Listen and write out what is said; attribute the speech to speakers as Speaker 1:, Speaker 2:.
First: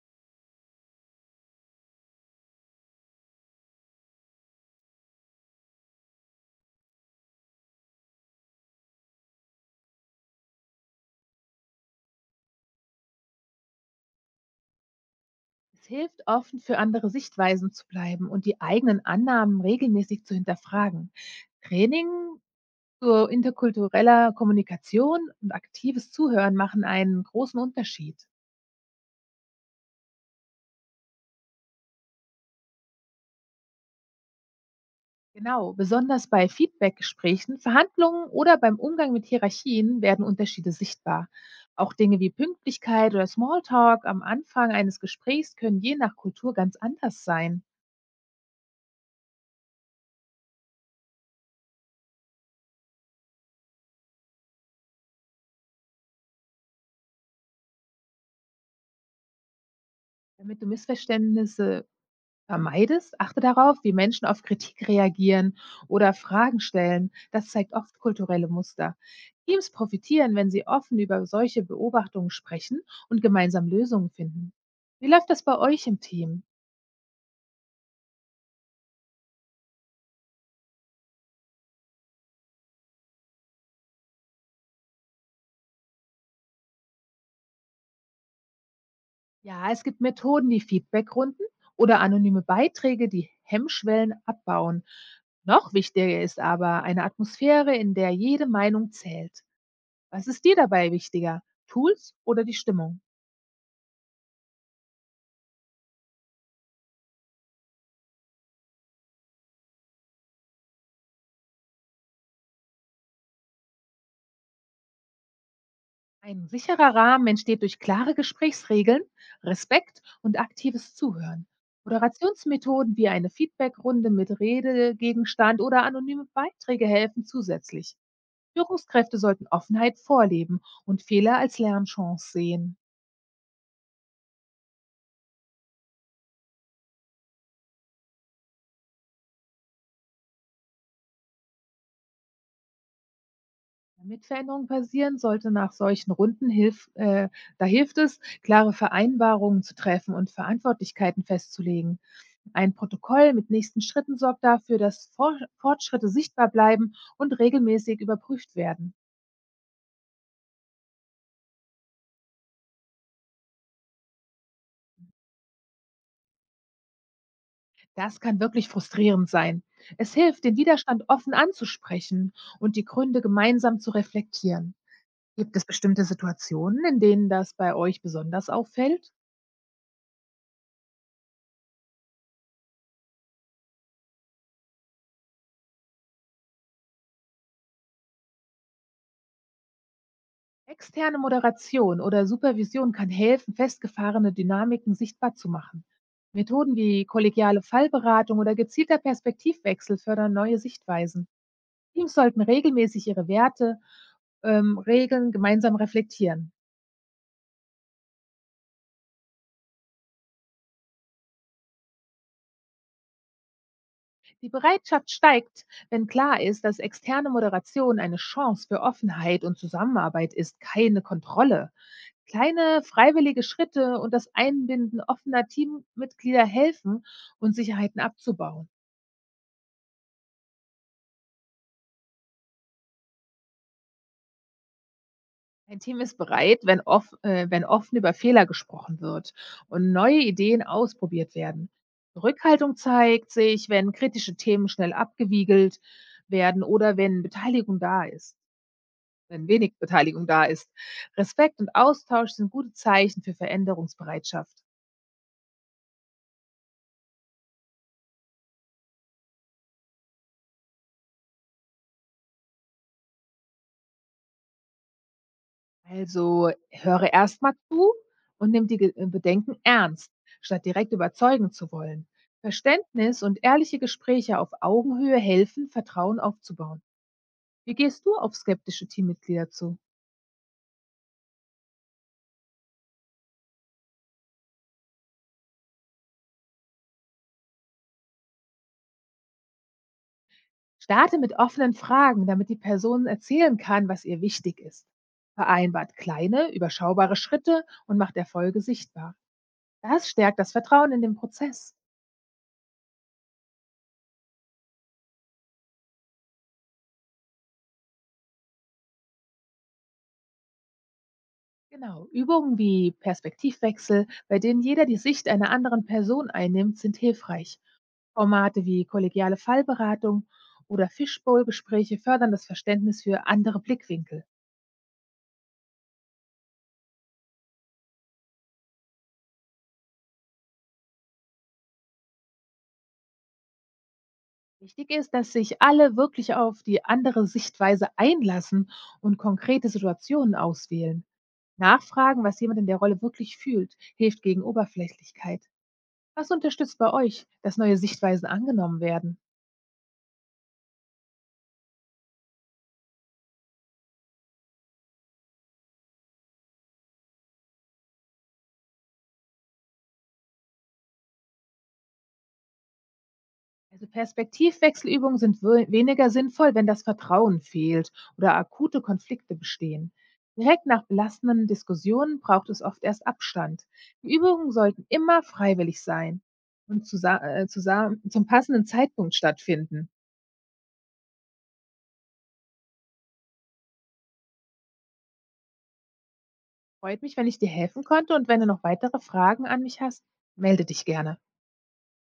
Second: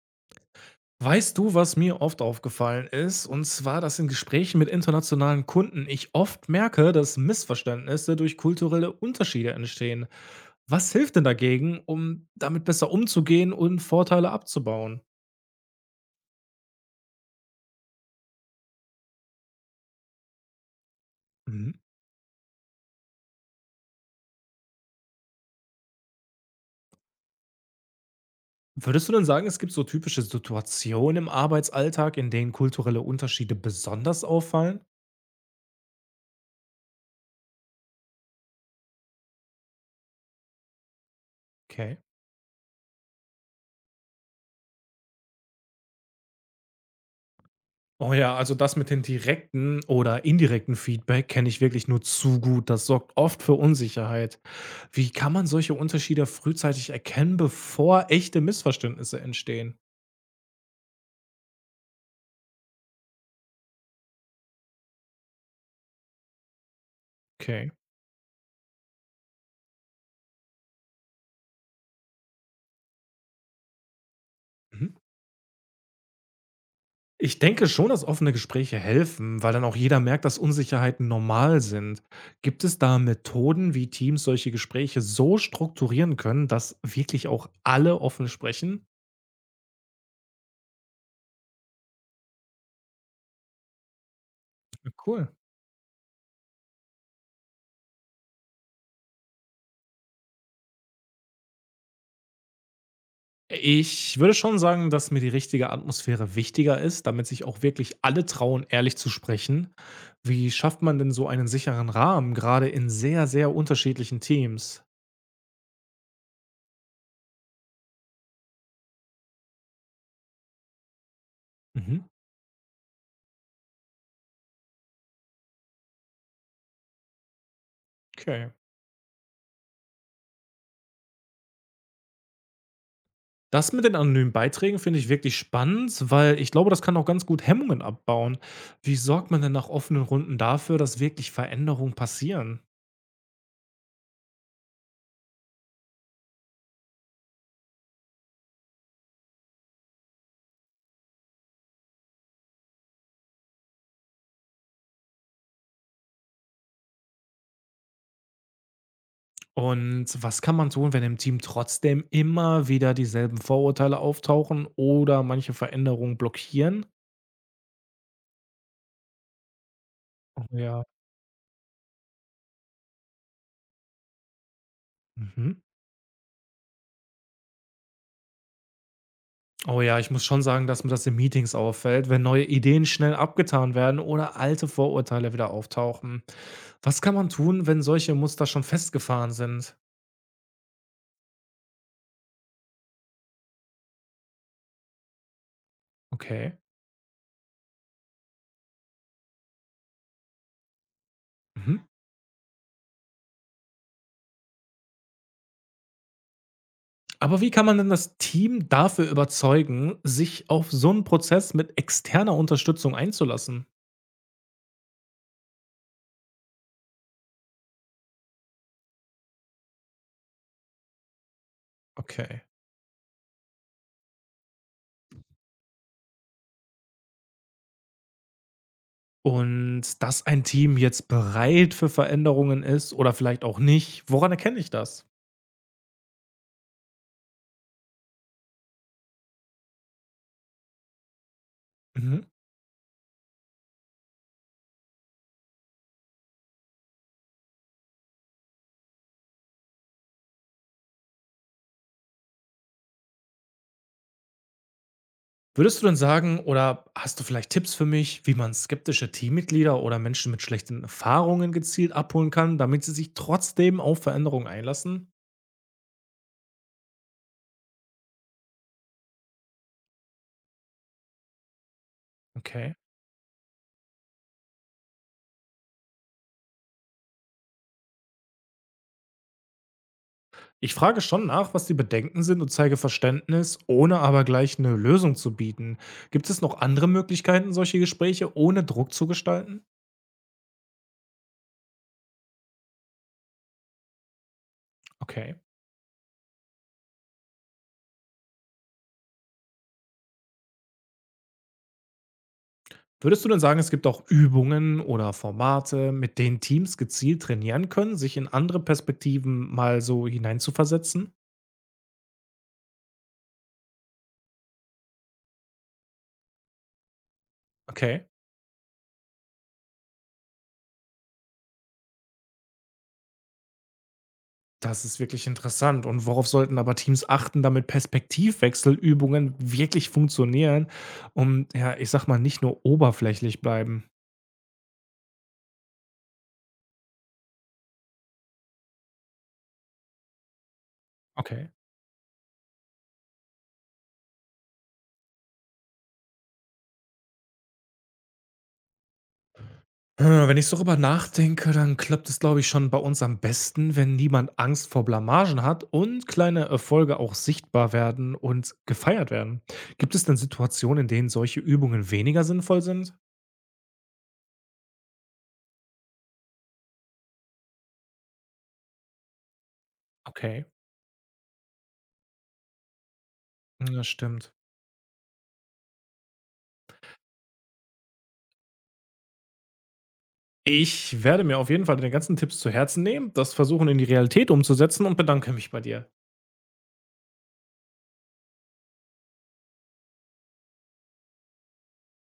Speaker 1: Weißt du, was mir oft aufgefallen ist? Und zwar, dass in Gesprächen mit internationalen Kunden ich oft merke, dass Missverständnisse durch kulturelle Unterschiede entstehen. Was hilft denn dagegen, um damit besser umzugehen und Vorteile abzubauen?
Speaker 2: Es hilft, offen für andere Sichtweisen zu bleiben und die eigenen Annahmen regelmäßig zu hinterfragen.
Speaker 1: Mhm.
Speaker 2: Training zur interkultureller Kommunikation und aktives Zuhören machen einen großen Unterschied.
Speaker 1: Würdest du denn sagen, es gibt so typische Situationen im Arbeitsalltag, in denen kulturelle Unterschiede besonders auffallen?
Speaker 2: Genau, besonders bei Feedbackgesprächen, Verhandlungen oder beim Umgang mit Hierarchien werden Unterschiede sichtbar. Auch
Speaker 1: Okay.
Speaker 2: Dinge wie Pünktlichkeit oder Smalltalk am Anfang eines Gesprächs können je nach Kultur ganz anders sein.
Speaker 1: Oh ja, also das mit den direkten oder indirekten Feedback kenne ich wirklich nur zu gut. Das sorgt oft für Unsicherheit. Wie kann man solche Unterschiede frühzeitig erkennen, bevor echte Missverständnisse entstehen?
Speaker 2: Damit du Missverständnisse vermeidest, achte darauf, wie Menschen auf Kritik reagieren oder Fragen stellen. Das
Speaker 1: Okay.
Speaker 2: zeigt oft kulturelle Muster. Teams profitieren, wenn sie offen über solche Beobachtungen sprechen und gemeinsam Lösungen finden.
Speaker 1: Mhm.
Speaker 2: Wie läuft das bei euch im Team?
Speaker 1: Ich denke schon, dass offene Gespräche helfen, weil dann auch jeder merkt, dass Unsicherheiten normal sind. Gibt es da Methoden, wie Teams solche Gespräche so strukturieren können, dass wirklich auch alle offen sprechen?
Speaker 2: Ja, es gibt Methoden, wie Feedbackrunden oder anonyme Beiträge, die Hemmschwellen abbauen.
Speaker 1: Ja, cool.
Speaker 2: Noch wichtiger ist aber eine Atmosphäre, in der jede Meinung zählt. Was ist dir dabei wichtiger? Tools oder die Stimmung?
Speaker 1: Ich würde schon sagen, dass mir die richtige Atmosphäre wichtiger ist, damit sich auch wirklich alle trauen, ehrlich zu sprechen. Wie schafft man denn so einen sicheren Rahmen, gerade in sehr, sehr unterschiedlichen Teams?
Speaker 2: Ein sicherer Rahmen entsteht durch klare Gesprächsregeln, Respekt und aktives Zuhören.
Speaker 1: Mhm.
Speaker 2: Moderationsmethoden wie eine Feedbackrunde mit Redegegenstand oder anonyme Beiträge helfen zusätzlich.
Speaker 1: Okay.
Speaker 2: Führungskräfte sollten Offenheit vorleben und Fehler als Lernchance sehen.
Speaker 1: Das mit den anonymen Beiträgen finde ich wirklich spannend, weil ich glaube, das kann auch ganz gut Hemmungen abbauen. Wie sorgt man denn nach offenen Runden dafür, dass wirklich Veränderungen passieren?
Speaker 2: Damit Veränderungen passieren, sollte nach solchen Runden hilf, da hilft es, klare Vereinbarungen zu treffen und Verantwortlichkeiten festzulegen. Ein Protokoll mit nächsten Schritten sorgt dafür, dass Fortschritte sichtbar bleiben und regelmäßig überprüft werden.
Speaker 1: Und was kann man tun, wenn im Team trotzdem immer wieder dieselben Vorurteile auftauchen oder manche Veränderungen blockieren?
Speaker 2: Das kann wirklich frustrierend sein. Es hilft, den
Speaker 1: Ja.
Speaker 2: Widerstand offen anzusprechen und die Gründe gemeinsam zu reflektieren. Gibt
Speaker 1: Mhm.
Speaker 2: es bestimmte Situationen, in denen das bei euch besonders auffällt?
Speaker 1: Oh ja, ich muss schon sagen, dass mir das in Meetings auffällt, wenn neue Ideen schnell abgetan werden oder alte Vorurteile wieder auftauchen. Was kann man tun, wenn solche Muster schon festgefahren sind?
Speaker 2: Externe Moderation oder Supervision kann helfen, festgefahrene Dynamiken sichtbar zu machen.
Speaker 1: Okay.
Speaker 2: Methoden wie kollegiale Fallberatung oder gezielter Perspektivwechsel fördern neue Sichtweisen.
Speaker 1: Mhm.
Speaker 2: Teams sollten regelmäßig ihre Werte, Regeln gemeinsam reflektieren.
Speaker 1: Aber wie kann man denn das Team dafür überzeugen, sich auf so einen Prozess mit externer Unterstützung einzulassen?
Speaker 2: Die Bereitschaft steigt, wenn klar ist, dass externe Moderation eine Chance für Offenheit und Zusammenarbeit ist, keine Kontrolle.
Speaker 1: Okay.
Speaker 2: Kleine freiwillige Schritte und das Einbinden offener Teammitglieder helfen, Unsicherheiten abzubauen.
Speaker 1: Und dass ein Team jetzt bereit für Veränderungen ist oder vielleicht auch nicht, woran erkenne ich das?
Speaker 2: Ein Team ist bereit, wenn offen über Fehler gesprochen wird und neue Ideen ausprobiert werden.
Speaker 1: Mhm.
Speaker 2: Rückhaltung zeigt sich, wenn kritische Themen schnell abgewiegelt werden oder wenn wenig Beteiligung da ist. Respekt und Austausch sind gute Zeichen für Veränderungsbereitschaft.
Speaker 1: Würdest du denn sagen oder hast du vielleicht Tipps für mich, wie man skeptische Teammitglieder oder Menschen mit schlechten Erfahrungen gezielt abholen kann, damit sie sich trotzdem auf Veränderungen einlassen?
Speaker 2: Also höre erstmal zu und nimm die Bedenken ernst, statt direkt überzeugen zu wollen.
Speaker 1: Okay.
Speaker 2: Verständnis und ehrliche Gespräche auf Augenhöhe helfen, Vertrauen aufzubauen. Wie gehst du auf skeptische Teammitglieder zu?
Speaker 1: Ich frage schon nach, was die Bedenken sind und zeige Verständnis, ohne aber gleich eine Lösung zu bieten. Gibt es noch andere Möglichkeiten, solche Gespräche ohne Druck zu gestalten?
Speaker 2: Starte mit offenen Fragen, damit die Person erzählen kann, was ihr wichtig ist.
Speaker 1: Okay.
Speaker 2: Vereinbart kleine, überschaubare Schritte und macht Erfolge sichtbar. Das stärkt das Vertrauen in den Prozess.
Speaker 1: Würdest du denn sagen, es gibt auch Übungen oder Formate, mit denen Teams gezielt trainieren können, sich in andere Perspektiven mal so hineinzuversetzen?
Speaker 2: Genau. Übungen wie Perspektivwechsel, bei denen jeder die Sicht einer anderen Person einnimmt, sind hilfreich.
Speaker 1: Okay.
Speaker 2: Formate wie kollegiale Fallberatung oder Fishbowl-Gespräche fördern das Verständnis für andere Blickwinkel.
Speaker 1: Das ist wirklich interessant. Und worauf sollten aber Teams achten, damit Perspektivwechselübungen wirklich funktionieren und ja, ich sag mal, nicht nur oberflächlich bleiben?
Speaker 2: Wichtig ist, dass sich alle wirklich auf die andere Sichtweise einlassen und konkrete Situationen auswählen.
Speaker 1: Okay.
Speaker 2: Nachfragen, was jemand in der Rolle wirklich fühlt, hilft gegen Oberflächlichkeit. Was unterstützt bei euch, dass neue Sichtweisen angenommen werden?
Speaker 1: Wenn ich so darüber nachdenke, dann klappt es, glaube ich, schon bei uns am besten, wenn niemand Angst vor Blamagen hat und kleine Erfolge auch sichtbar werden und gefeiert werden. Gibt es denn Situationen, in denen solche Übungen weniger sinnvoll sind?
Speaker 2: Also Perspektivwechselübungen sind weniger sinnvoll, wenn das Vertrauen fehlt oder akute Konflikte bestehen.
Speaker 1: Okay,
Speaker 2: Direkt nach belastenden Diskussionen braucht es oft erst Abstand.
Speaker 1: ja,
Speaker 2: Die
Speaker 1: stimmt.
Speaker 2: Übungen sollten immer freiwillig sein und zusammen zum passenden Zeitpunkt stattfinden.
Speaker 1: Ich werde mir auf jeden Fall deine ganzen Tipps zu Herzen nehmen, das versuchen in die Realität umzusetzen und bedanke mich bei dir.
Speaker 2: Freut mich, wenn ich dir helfen konnte, und wenn du noch weitere Fragen an mich hast, melde dich gerne.